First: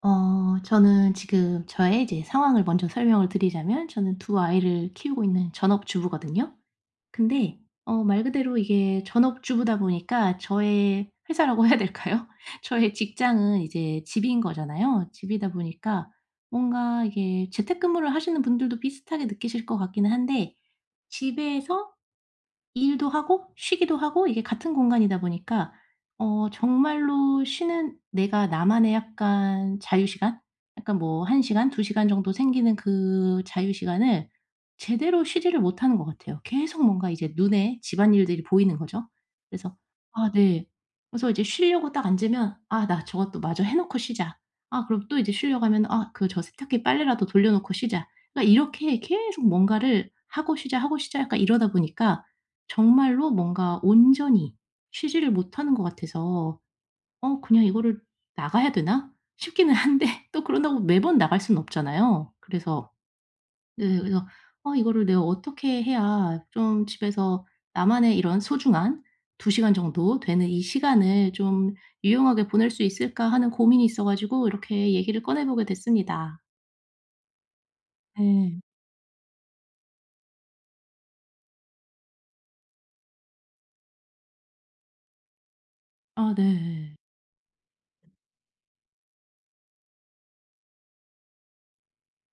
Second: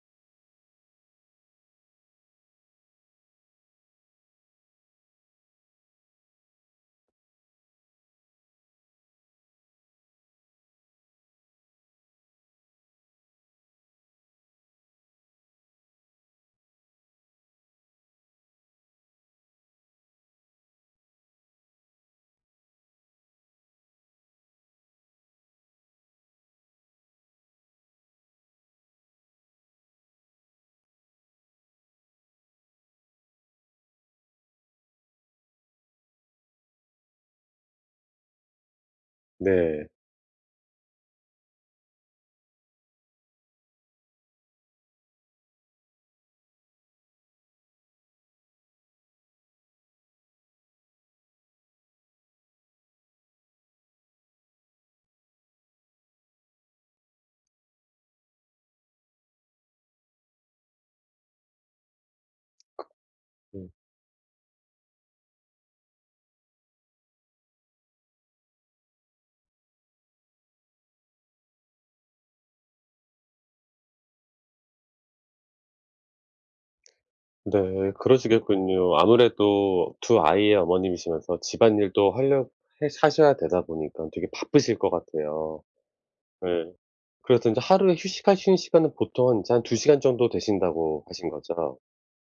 어 저는 지금 저의 이제 상황을 먼저 설명을 드리자면 저는 2 아이를 키우고 있는 전업주부거든요. 근데 어 말 그대로 이게 전업주부다 보니까 저의 회사라고 해야 될까요? 저의 직장은 이제 집인 거잖아요. 집이다 보니까 뭔가 이게 재택근무를 하시는 분들도 비슷하게 느끼실 것 같기는 한데 집에서 일도 하고 쉬기도 하고 이게 같은 공간이다 보니까 어 정말로 쉬는 내가 나만의 약간 자유 시간? 약간 뭐 1 시간, 2 시간 정도 생기는 그 자유 시간을 제대로 쉬지를 못하는 것 같아요. 계속 뭔가 이제 눈에 집안일들이 보이는 거죠. 그래서 네. 아 네. 그래서 이제 쉬려고 딱 앉으면 '아 나 저것도 마저 해 놓고 쉬자.' 아 그리고 또 이제 쉬려고 하면 '아 그 저 세탁기 빨래라도 돌려놓고 쉬자.' 그러니까 이렇게 계속 뭔가를 '하고 쉬자. 하고 쉬자.' 약간 이러다 보니까 정말로 뭔가 온전히 쉬지를 못하는 것 같아서 '어 그냥 이거를 나가야 되나?' 싶기는 한데 또 그런다고 매번 나갈 순 없잖아요. 그래서 음. 네 그래서 '아 이거를 내가 어떻게 해야 좀 집에서 나만의 이런 소중한 2 시간 정도 되는 이 시간을 좀 유용하게 보낼 수 있을까?' 하는 고민이 있어 가지고 이렇게 얘기를 꺼내보게 됐습니다. 네 네. 그러시겠군요. 아무래도 2 아이의 어머님이시면서 집안일도 할려 해 하셔야 되다 보니까 되게 바쁘실 것 같아요. 아 네. 네. 그래서 인제 하루에 휴식하시는 시간은 보통 인제 한 2 시간 정도 되신다고 하신 거죠?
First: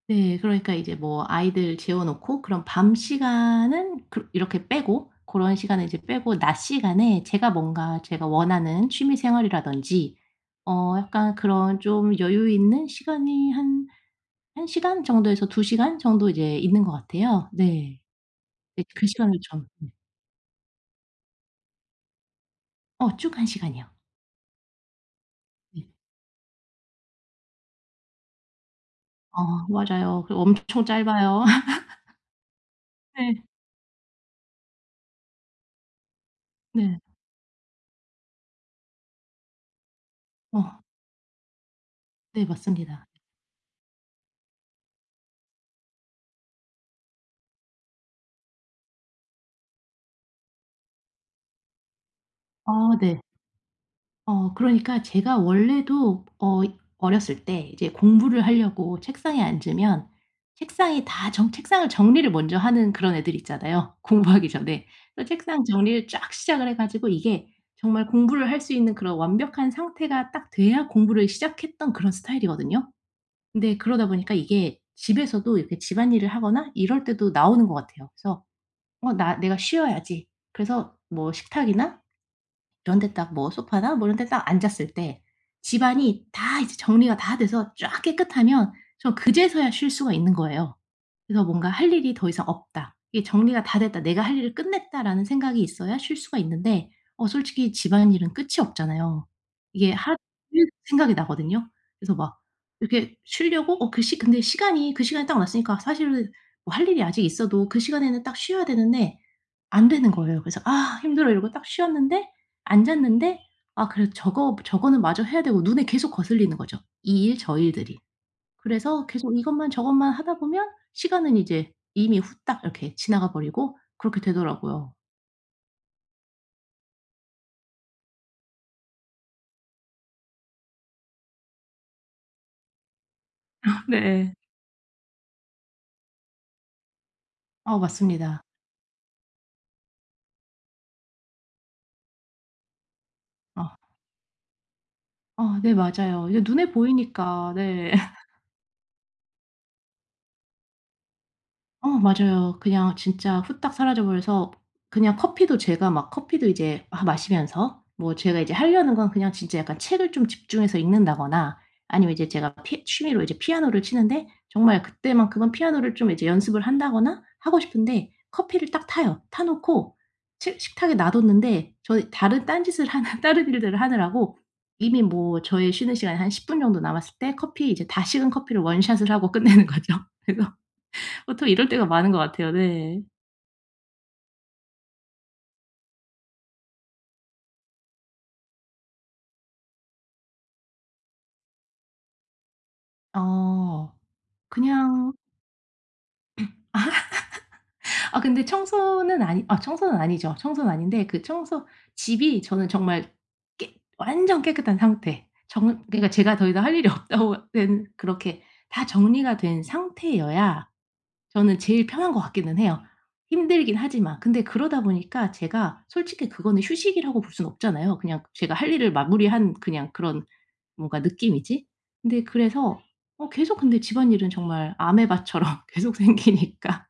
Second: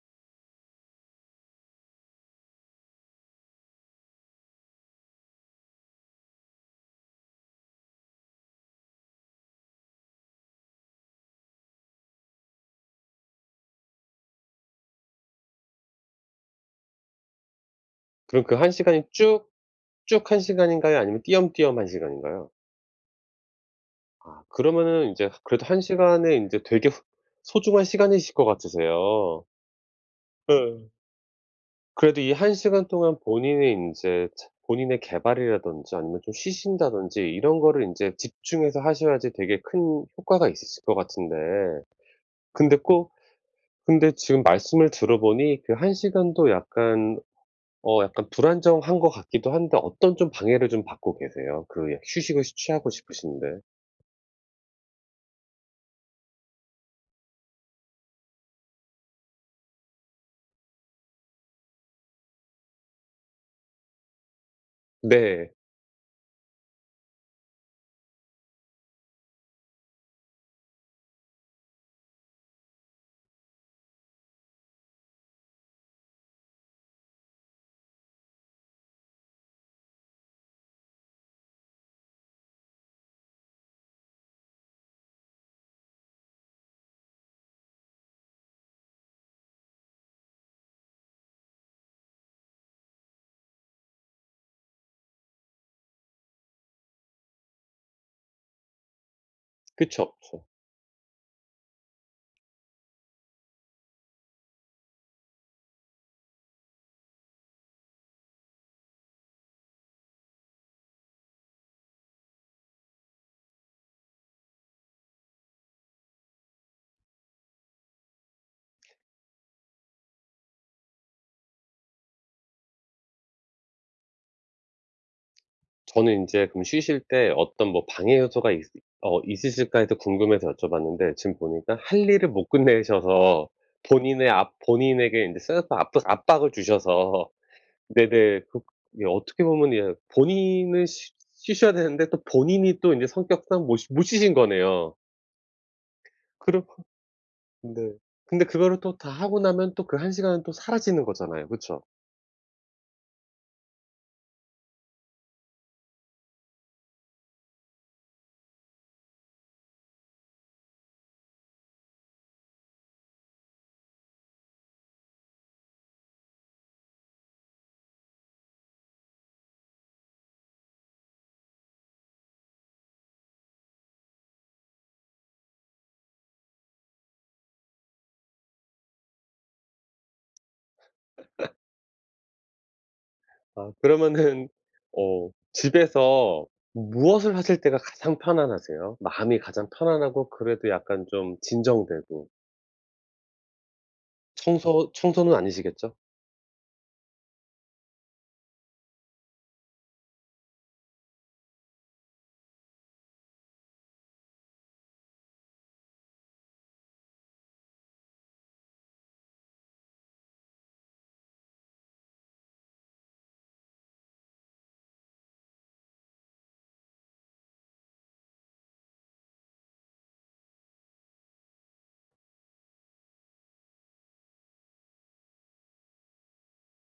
네. 그러니까 이제 뭐 아이들 재워 놓고 그럼 밤 시간은 그렇 이렇게 빼고 고런 시간은 이제 빼고 낮 시간에 제가 뭔가 제가 원하는 취미 생활이라든지 어 약간 그런 좀 여유 있는 시간이 한 1 시간 정도에서 2 시간 정도 이제 있는 것 같아요. 네. 그럼 그 1 네 시간이 그 시간을 쭉 좀 쭉 한 시간인가요? 아니면 띄엄띄엄 1 시간인가요? 어 쭉 1 시간이요. 아 그러면은 인제 그래도 1 예. 시간에 인제 되게 후 소중한 시간이실 것 어 같으세요. 맞아요. 그리고 엄청 짧아요. 그래도 이 1 시간 동안 네. 본인이 인제 체 본인의 개발이라든지 아니면 좀 네. 쉬신다든지 이런 거를 인제 집중해서 하셔야지 되게 큰 효과가 어. 있으실 것 같은데 네 근데 맞습니다. 꼭 근데 지금 말씀을 들어 보니 그 1 시간도 약간 어 약간 불안정한 것 같기도 한데 어떤 좀 방해를 받고 계세요 그 여 휴식을 쉬 취하고 아 네. 싶으신데? 어 그러니까 제가 원래도 어 어렸을 때 이제 공부를 하려고 책상에 앉으면 책상이 다 전 책상을 정리를 먼저 하는 그런 애들 있잖아요, 공부하기 전에. 그 네. 책상 정리를 쫙 시작을 해 가지고 이게 정말 공부를 할 수 있는 그런 완벽한 상태가 딱 돼야 공부를 시작했던 그런 스타일이거든요. 근데 그러다 보니까 이게 집에서도 이렇게 집안일을 하거나 이럴 때도 나오는 것 같아요. 그래서 '어 나 내가 쉬어야지.' 그래서 뭐 식탁이나 이런 데 딱 뭐 소파나 뭐 이런 데 딱 앉았을 때 집안이 다 이제 정리가 다 돼서 쫙 깨끗하면 전 그제서야 쉴 수가 있는 거예요. 그래서 뭔가 '할 일이 더 이상 없다. 이게 정리가 다 됐다. 내가 할 일을 끝냈다.'라는 생각이 있어야 쉴 수가 있는데 어 솔직히 집안일은 끝이 없잖아요. 이게 그쵸. 할 일 생각이 나거든요? 그래서 막 이렇게 쉬려고 어 그 시 근데 시간이 그 시간이 딱 왔으니까 사실 뭐 할 일이 아직 있어도 그 시간에는 딱 쉬어야 되는데 안 되는 거예요. 그래서 "아 힘들어." 이러고 딱 쉬었는데 앉았는데 아 그래도 저거 저거는 마저 해야 되고 눈에 계속 거슬리는 거죠, 이 일 저 일들이. 그래서 계속 이것만 저것만 하다 보면 시간은 이제 이미 후딱 이렇게 지나가 버리고 그렇게 되더라고요. 저는 인제 그럼 쉬실 때 어떤 뭐 '방해 요소가 있을 어 있으실까?' 해서 궁금해서 여쭤봤는데 지금 보니까 할 일을 못 끝내셔서 본인의 네. 압 본인에게 인제 쌓였던 압도 압박을 주셔서 어 네네. 맞습니다. 그 예. 어떻게 보면 예 본인이 쉬 쉬셔야 되는데 또 본인이 또 인제 성격상 못 어. 쉬 못 쉬신 거네요. 어 네 맞아요. 이게 그러 눈에 보이니까. 네. 네. 근데 그거를 또 다 하고 나면 또 그 1 시간은 또 사라지는 거잖아요. 그쵸? 어 맞아요. 그냥 진짜 후딱 사라져 버려서 그냥 커피도 제가 막 커피도 이제 아 마시면서 뭐 제가 이제 하려는 건 그냥 진짜 약간 책을 좀 집중해서 읽는다거나 아니면 이제 제가 피 취미로 이제 피아노를 치는데 정말 그때만큼은 피아노를 좀 이제 연습을 한다거나 하고 싶은데 커피를 딱 타요. 타 놓고 식 식탁에 놔 뒀는데 저는 다른 딴 짓을 하는 다른 일들을 하느라고 이미 뭐 저의 쉬는 시간이 한 10 분 정도 남았을 때 커피 이제 다 식은 커피를 원샷을 하고 끝내는 거죠. 그래서 보통 이럴 때가 많은 것 같아요. 네. 아 그러면은 어 집에서 무엇을 하실 때가 가장 편안하세요? 마음이 가장 편안하고 그래도 약간 좀 진정되고. 어 청소 그냥 청소는 아니시겠죠? 아 근데 청소는 아니 아 청소는 아니죠. 청소는 아닌데 그 청소 집이 저는 정말 깨 완전 깨끗한 상태 정말 그러니까 제가 더 이상 할 일이 없다고 된 그렇게 다 정리가 된 상태여야 저는 제일 편한 것 같기는 해요, 힘들긴 하지만. 근데 그러다 보니까 제가 솔직히 그거는 휴식이라고 볼 순 없잖아요. 그냥 제가 할 일을 마무리한 그냥 그런 뭔가 느낌이지. 근데 그래서 어 계속 근데 집안일은 정말 아메바처럼 계속 생기니까.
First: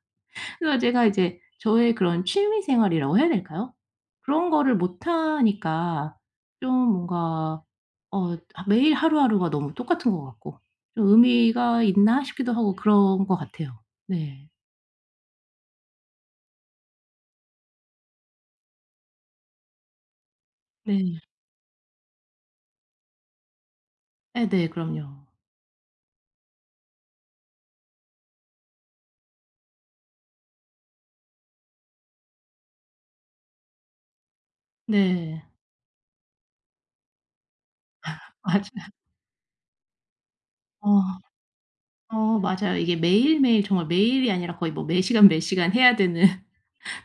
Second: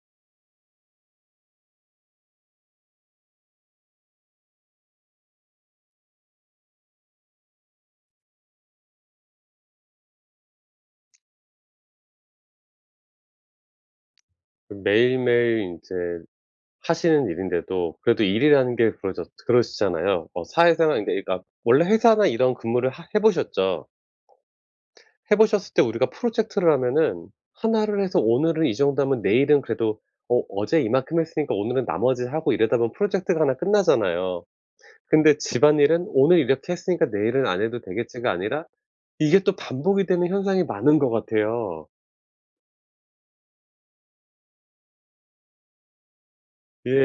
그래서 제가 이제 저의 그런 취미 생활이라고 해야 될까요? 그런 거를 못 하니까 좀 '뭔가 어 하 매일 하루하루가 너무 똑같은 거 같고 좀 의미가 있나?' 싶기도 하고 그런 것 같아요. 네. 매일매일 인제 하시는 일인데도 그래도 일이라는 게 그러졌 그러시잖아요. 어 사회생활인데 네. 그러니까 원래 회사나 이런 근무를 하 해 보셨죠? 예 네. 그럼요. 해 보셨을 때 우리가 프로젝트를 하면은 1 를 해서 오늘은 이 정도 하면 내일은 그래도 '어 어제 이만큼 했으니까 오늘은 나머지 하고.' 이러다 보면 프로젝트가 1 끝나잖아요. 근데 네. '집안일은 오늘 이렇게 했으니까 내일은 안 해도 되겠지.'가 아니라 맞아요. 이게 또 반복이 되는 현상이 많은 거 아 같아요. 어 맞아요. 이게 매일매일 정말 매일이 아니라 거의 뭐 매 시간, 매 시간 해야 되는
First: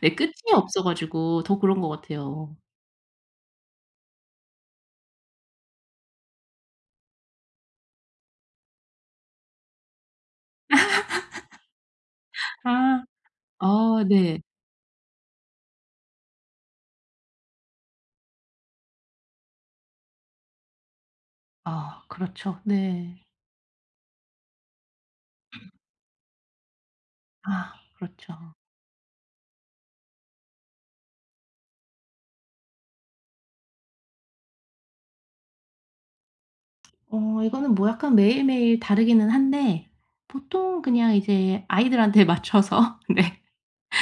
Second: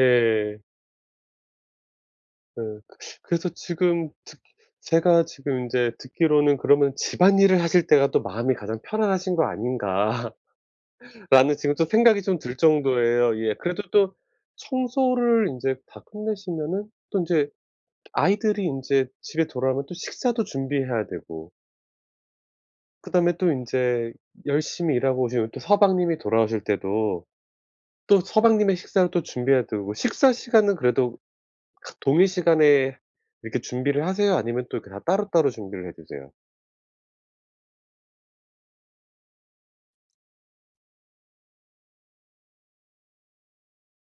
네 끝이 없어 가지고 더 그런 것 같아요. 어 그래서 지금 듣 제가 지금 인제 듣기로는 '그러면 집안일을 하실 때가 또 마음이 가장 편안하신 거 아닌가?' 라는 지금 또 생각이 좀 들 아 정도예요 이게. 그래도 어 또 네. 청소를 인제 다 끝내시면은 또 인제 아이들이 인제 집에 돌아오면 또 식사도 준비해야 되고 아 그렇죠. 네. 그다음에 또 인제 열심히 일하고 오신 우리 또 서방님이 돌아오실 때도 아 또 그렇죠. 서방님의 식사를 또 준비해야 되고 식사 시간은 그래도 같 동일 시간에 이렇게 준비를 하세요? 아니면 또 이렇게 다 따로따로 준비를 해 두세요? 어 이거는 뭐 약간 매일 매일 다르기는 한데 보통 그냥 이제 아이들한테 맞춰서 네.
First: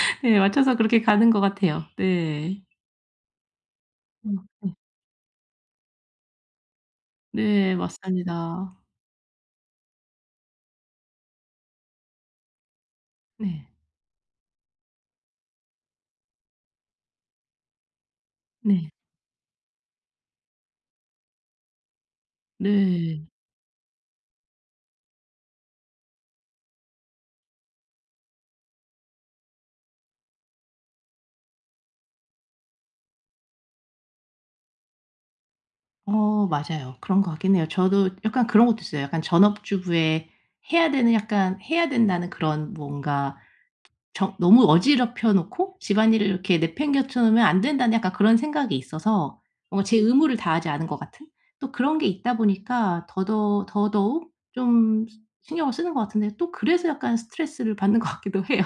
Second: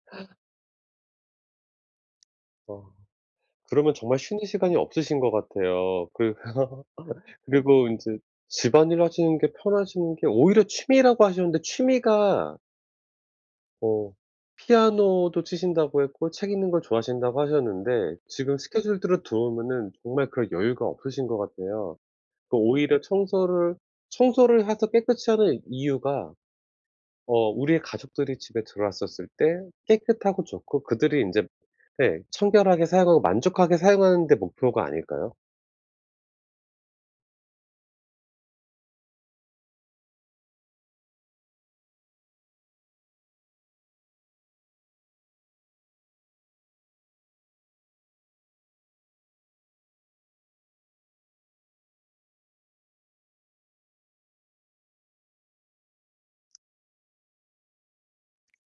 네 맞춰서 그렇게 가는 것 같아요. 네. 어. 그러면 정말 음 쉬는 네. 시간이 없으신 것 같아요. 그 네 그리고 인제 맞습니다. 집안일하시는 게 편하신 게 오히려 취미라고 하셨는데 취미가 네. 뭐 피아노도 치신다고 했고 책 읽는 걸 좋아하신다고 하셨는데 지금 네. 스케줄들을 들어 보면은 정말 그럴 여유가 없으신 거 같아요. 그 오히려 네. 청소를 청소를 해서 깨끗이 하는 이유가 어 우리의 가족들이 집에 들어왔었을 때 깨끗하고 좋고 그들이 인제 네 청결하게 사용하고 만족하게 사용하는 데 목표가 아닐까요? 어 맞아요. 그런 거 같긴 해요. 저도 약간 그런 것도 있어요. 약간 전업주부의 해야 되는 약간 해야 된다는 그런 뭔가 정 '너무 어지럽혀 놓고 집안일을 이렇게 내팽개쳐 놓으면 안 된다.'는 약간 그런 생각이 있어서 뭔가 제 의무를 다하지 않은 것 같은 또 그런 게 있다 보니까 더더 더더욱 좀 시 신경을 쓰는 것 같은데 또 그래서 약간 스트레스를 받는 것 같기도 해요.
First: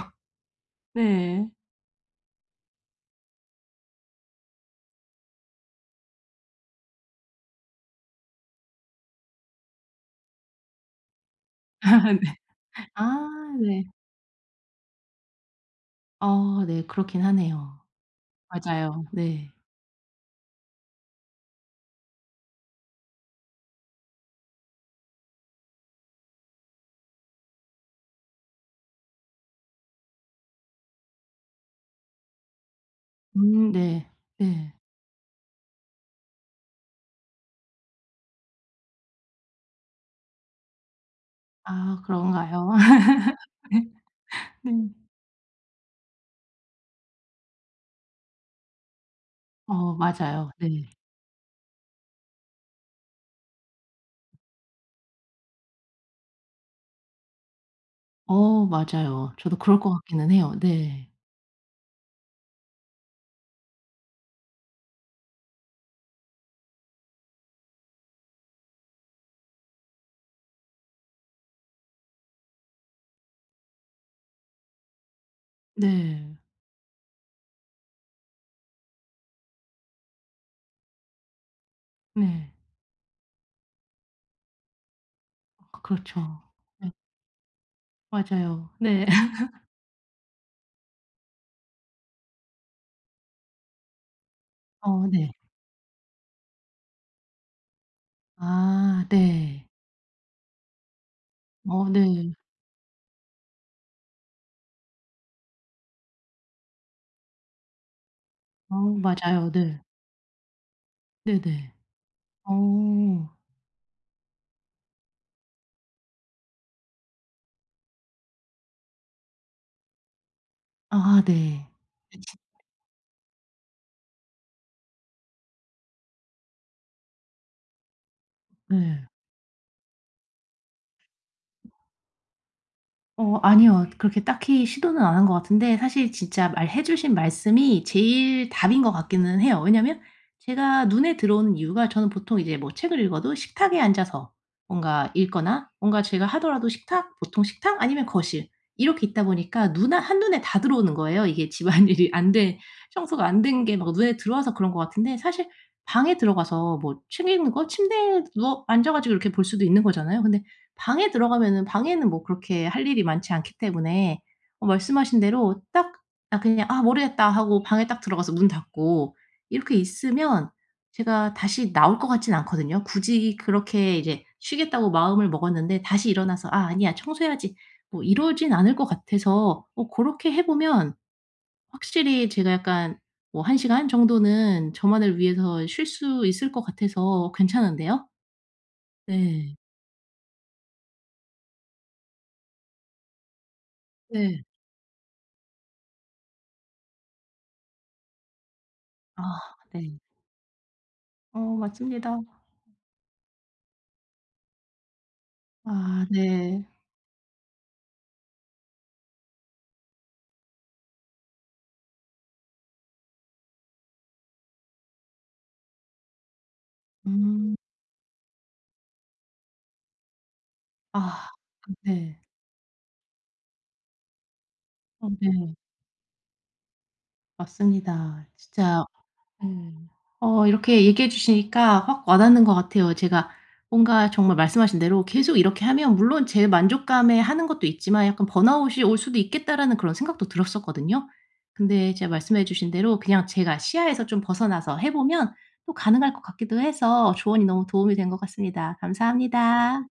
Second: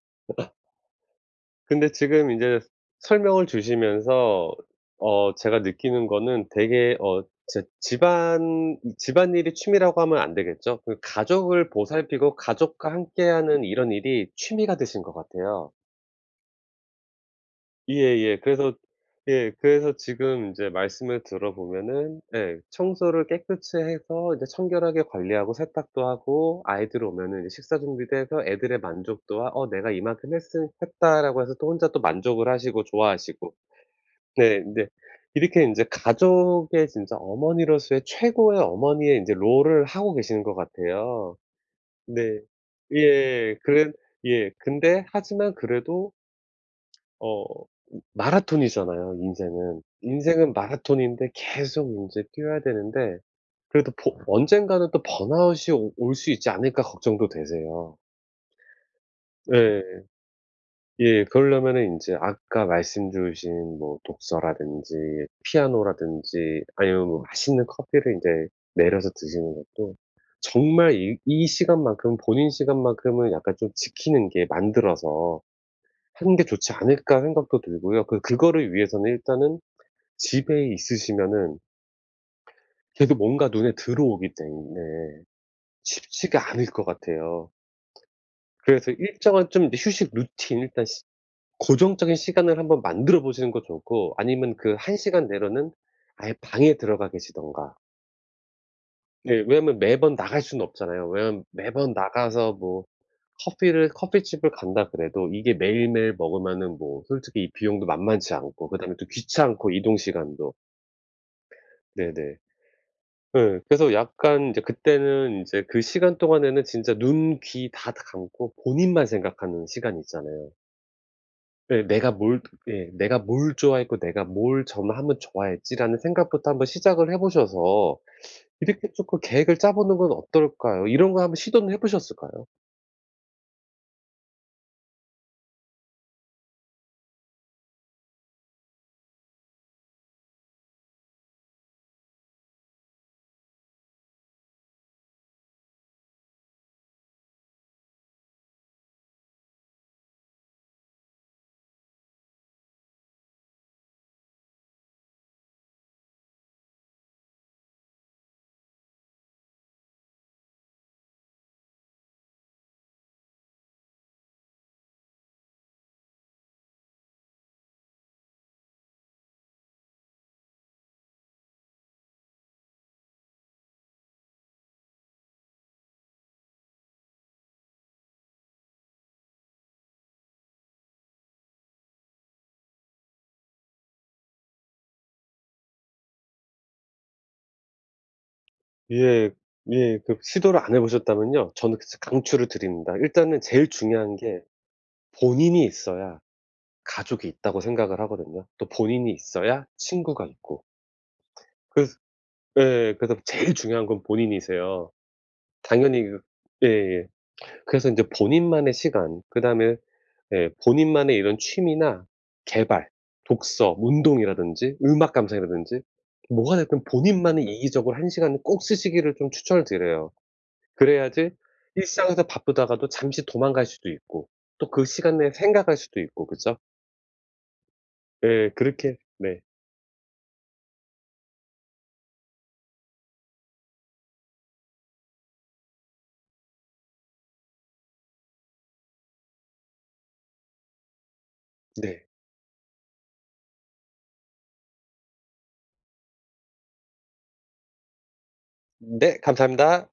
네. 근데 지금 인제 설명을 주시면서 어 제가 느끼는 거는 되게 어 진짜 집안 집안일이 취미라고 하면 안 되겠죠. 그 가족을 네. 보살피고 가족과 아 함께하는 네. 이런 일이 취미가 되신 것 같아요. 아 네. 그렇긴 하네요. 예예. 그래서 맞아요. 네. 예. 그래서 지금 인제 말씀을 들어 보면은 예 청소를 깨끗이 해서 인제 청결하게 관리하고 세탁도 하고 아이들 오면은 이제 식사 준비도 해서 애들의 만족도와 '어 내가 이만큼 했은 했다.'라고 해서 또 혼자 만족을 하시고 좋아하시고. 음 네. 네 네. 근데 이렇게 인제 가족의 진짜 어머니로서의 최고의 어머니의 인제 롤을 하고 계시는 것 같아요. 아 네. 그런가요? 예. 그래 예 네. 근데 하지만 그래도 어 마라톤이잖아요 인생은. 어 맞아요. 인생은 네. 마라톤인데 계속 인제 뛰어야 되는데 그래도 버 언젠가는 또 번아웃이 오 올 수 있지 않을까 걱정도 되세요. 어 맞아요. 저도 그럴 네. 것 같기는 해요. 네. 예 그러려면은 인제 아까 말씀 주신 뭐 독서라든지 피아노라든지 아니면 뭐 맛있는 커피를 인제 내려서 드시는 것도 '정말 이 이 시간 만큼은 본인 시간만큼은 약간 좀 지키는 게 만들어서 하는 네. 게 좋지 않을까?' 생각도 들고요. 그 그거를 위해서는 일단은 집에 있으시면은 네. 계속 뭔가 눈에 들어오기 때문에 그 그렇죠. 쉽지가 않을 것 네. 같아요. 맞아요. 그래서 네. 일정한 좀 이 휴식 루틴 일단 시 고정적인 시간을 한번 만들어 보시는 것도 좋고 아니면 그 1 어 시간 네. 내로는 아예 방에 들어가 계시든가. 아 네 네. 왜냐하면 매번 나갈 순 없잖아요. 왜냐하면 어 매번 네. 나가서 뭐 커피를 커피집을 간다 그래도 이게 매일매일 먹으면은 뭐 솔직히 이 비용도 만만치 않고 어 그다음에 또 맞아요. 귀찮고 네. 이동시간도. 네네. 네네. 어. 그 그래서 약간 인제 그때는 인제 그 시간 동안에는 진짜 눈, 귀 다 다 감고 본인만 생각하는 시간 있잖아요. 아 네. 예 '내가 뭘 예 내가 뭘 좋아했고 내가 뭘 점하면 좋아했지?' 라는 생각부터 한번 시작을 해 보셔서 이렇게 네. 조금 계획을 짜보는 건 어떨까요? 이런 거 한번 시도는 해 보셨을까요? 어 아니요. 그렇게 딱히 시도는 안 한 것 같은데 사실 진짜 말해 주신 말씀이 제일 답인 것 같기는 해요. 왜냐하면 제가 눈에 들어오는 이유가 저는 보통 이제 뭐 책을 읽어도 식탁에 앉아서 뭔가 읽거나 뭔가 제가 하더라도 식탁, 보통 식탁 아니면 거실 이렇게 있다 보니까 눈 아 한눈에 다 들어오는 거예요. 이게 집안일이 안 된 청소가 안 된 게 막 눈에 들어와서 그런 것 같은데 사실 방에 들어가서 뭐 책 읽는 거 침대에 누워 앉아 가지고 이렇게 볼 수도 있는 거잖아요. 근데 방에 들어가면은 방에는 뭐 그렇게 할 일이 많지 않기 때문에 어 말씀하신 대로 딱 '아 그냥 아 모르겠다.' 하고 방에 딱 들어가서 문 닫고 이렇게 있으면 제가 다시 나올 것 같진 않거든요. 굳이 그렇게 이제 쉬겠다고 마음을 먹었는데 다시 일어나서 '아 아니야. 청소해야지.' 뭐 이러진 않을 것 같아서 어 고렇게 해보면 확실히 제가 약간 뭐 1 시간 정도는 저만을 위해서 쉴 수 있을 것 같아서 괜찮은데요? 예. 네. 예. 그 시도를 안 해 보셨다면요 저는 그스 강추를 드립니다. 일단은 제일 중요한 게 네. 본인이 있어야 가족이 있다고 생각을 하거든요, 또 본인이 아 있어야 네. 친구가 있고. 어 그래서 맞습니다. 예 그래서 제일 중요한 건 본인이세요. 당연히 아 그 네. 예예 그래서 인제 본인만의 시간 그다음에 예 본인만의 이런 취미나 계발, 독서, 운동이라든지 음악 감상이라든지 뭐가 됐든 본인만의 음. 이기적으로 1 시간을 꼭 쓰시기를 좀 추천을 드려요. 그래야지 아 네. 일상에서 바쁘다가도 잠시 도망갈 수도 있고 또 그 어 시간 내에 네. 생각할 수도 있고 그죠? 맞습니다. 예 진짜 그렇게 네. 음 어 이렇게 얘기해 주시니까 확 와닿는 것 같아요. 제가 뭔가 정말 말씀하신 대로 계속 이렇게 하면 물론 제 만족감에 하는 것도 있지만 '약간 번아웃이 올 수도 있겠다.'라는 그런 생각도 들었었거든요. 근데 네. 이제 말씀해 주신 대로 그냥 제가 시야에서 좀 벗어나서 해 보면 또 가능할 것 같기도 해서 조언이 너무 도움이 된 것 같습니다. 네. 감사합니다. 감사합니다.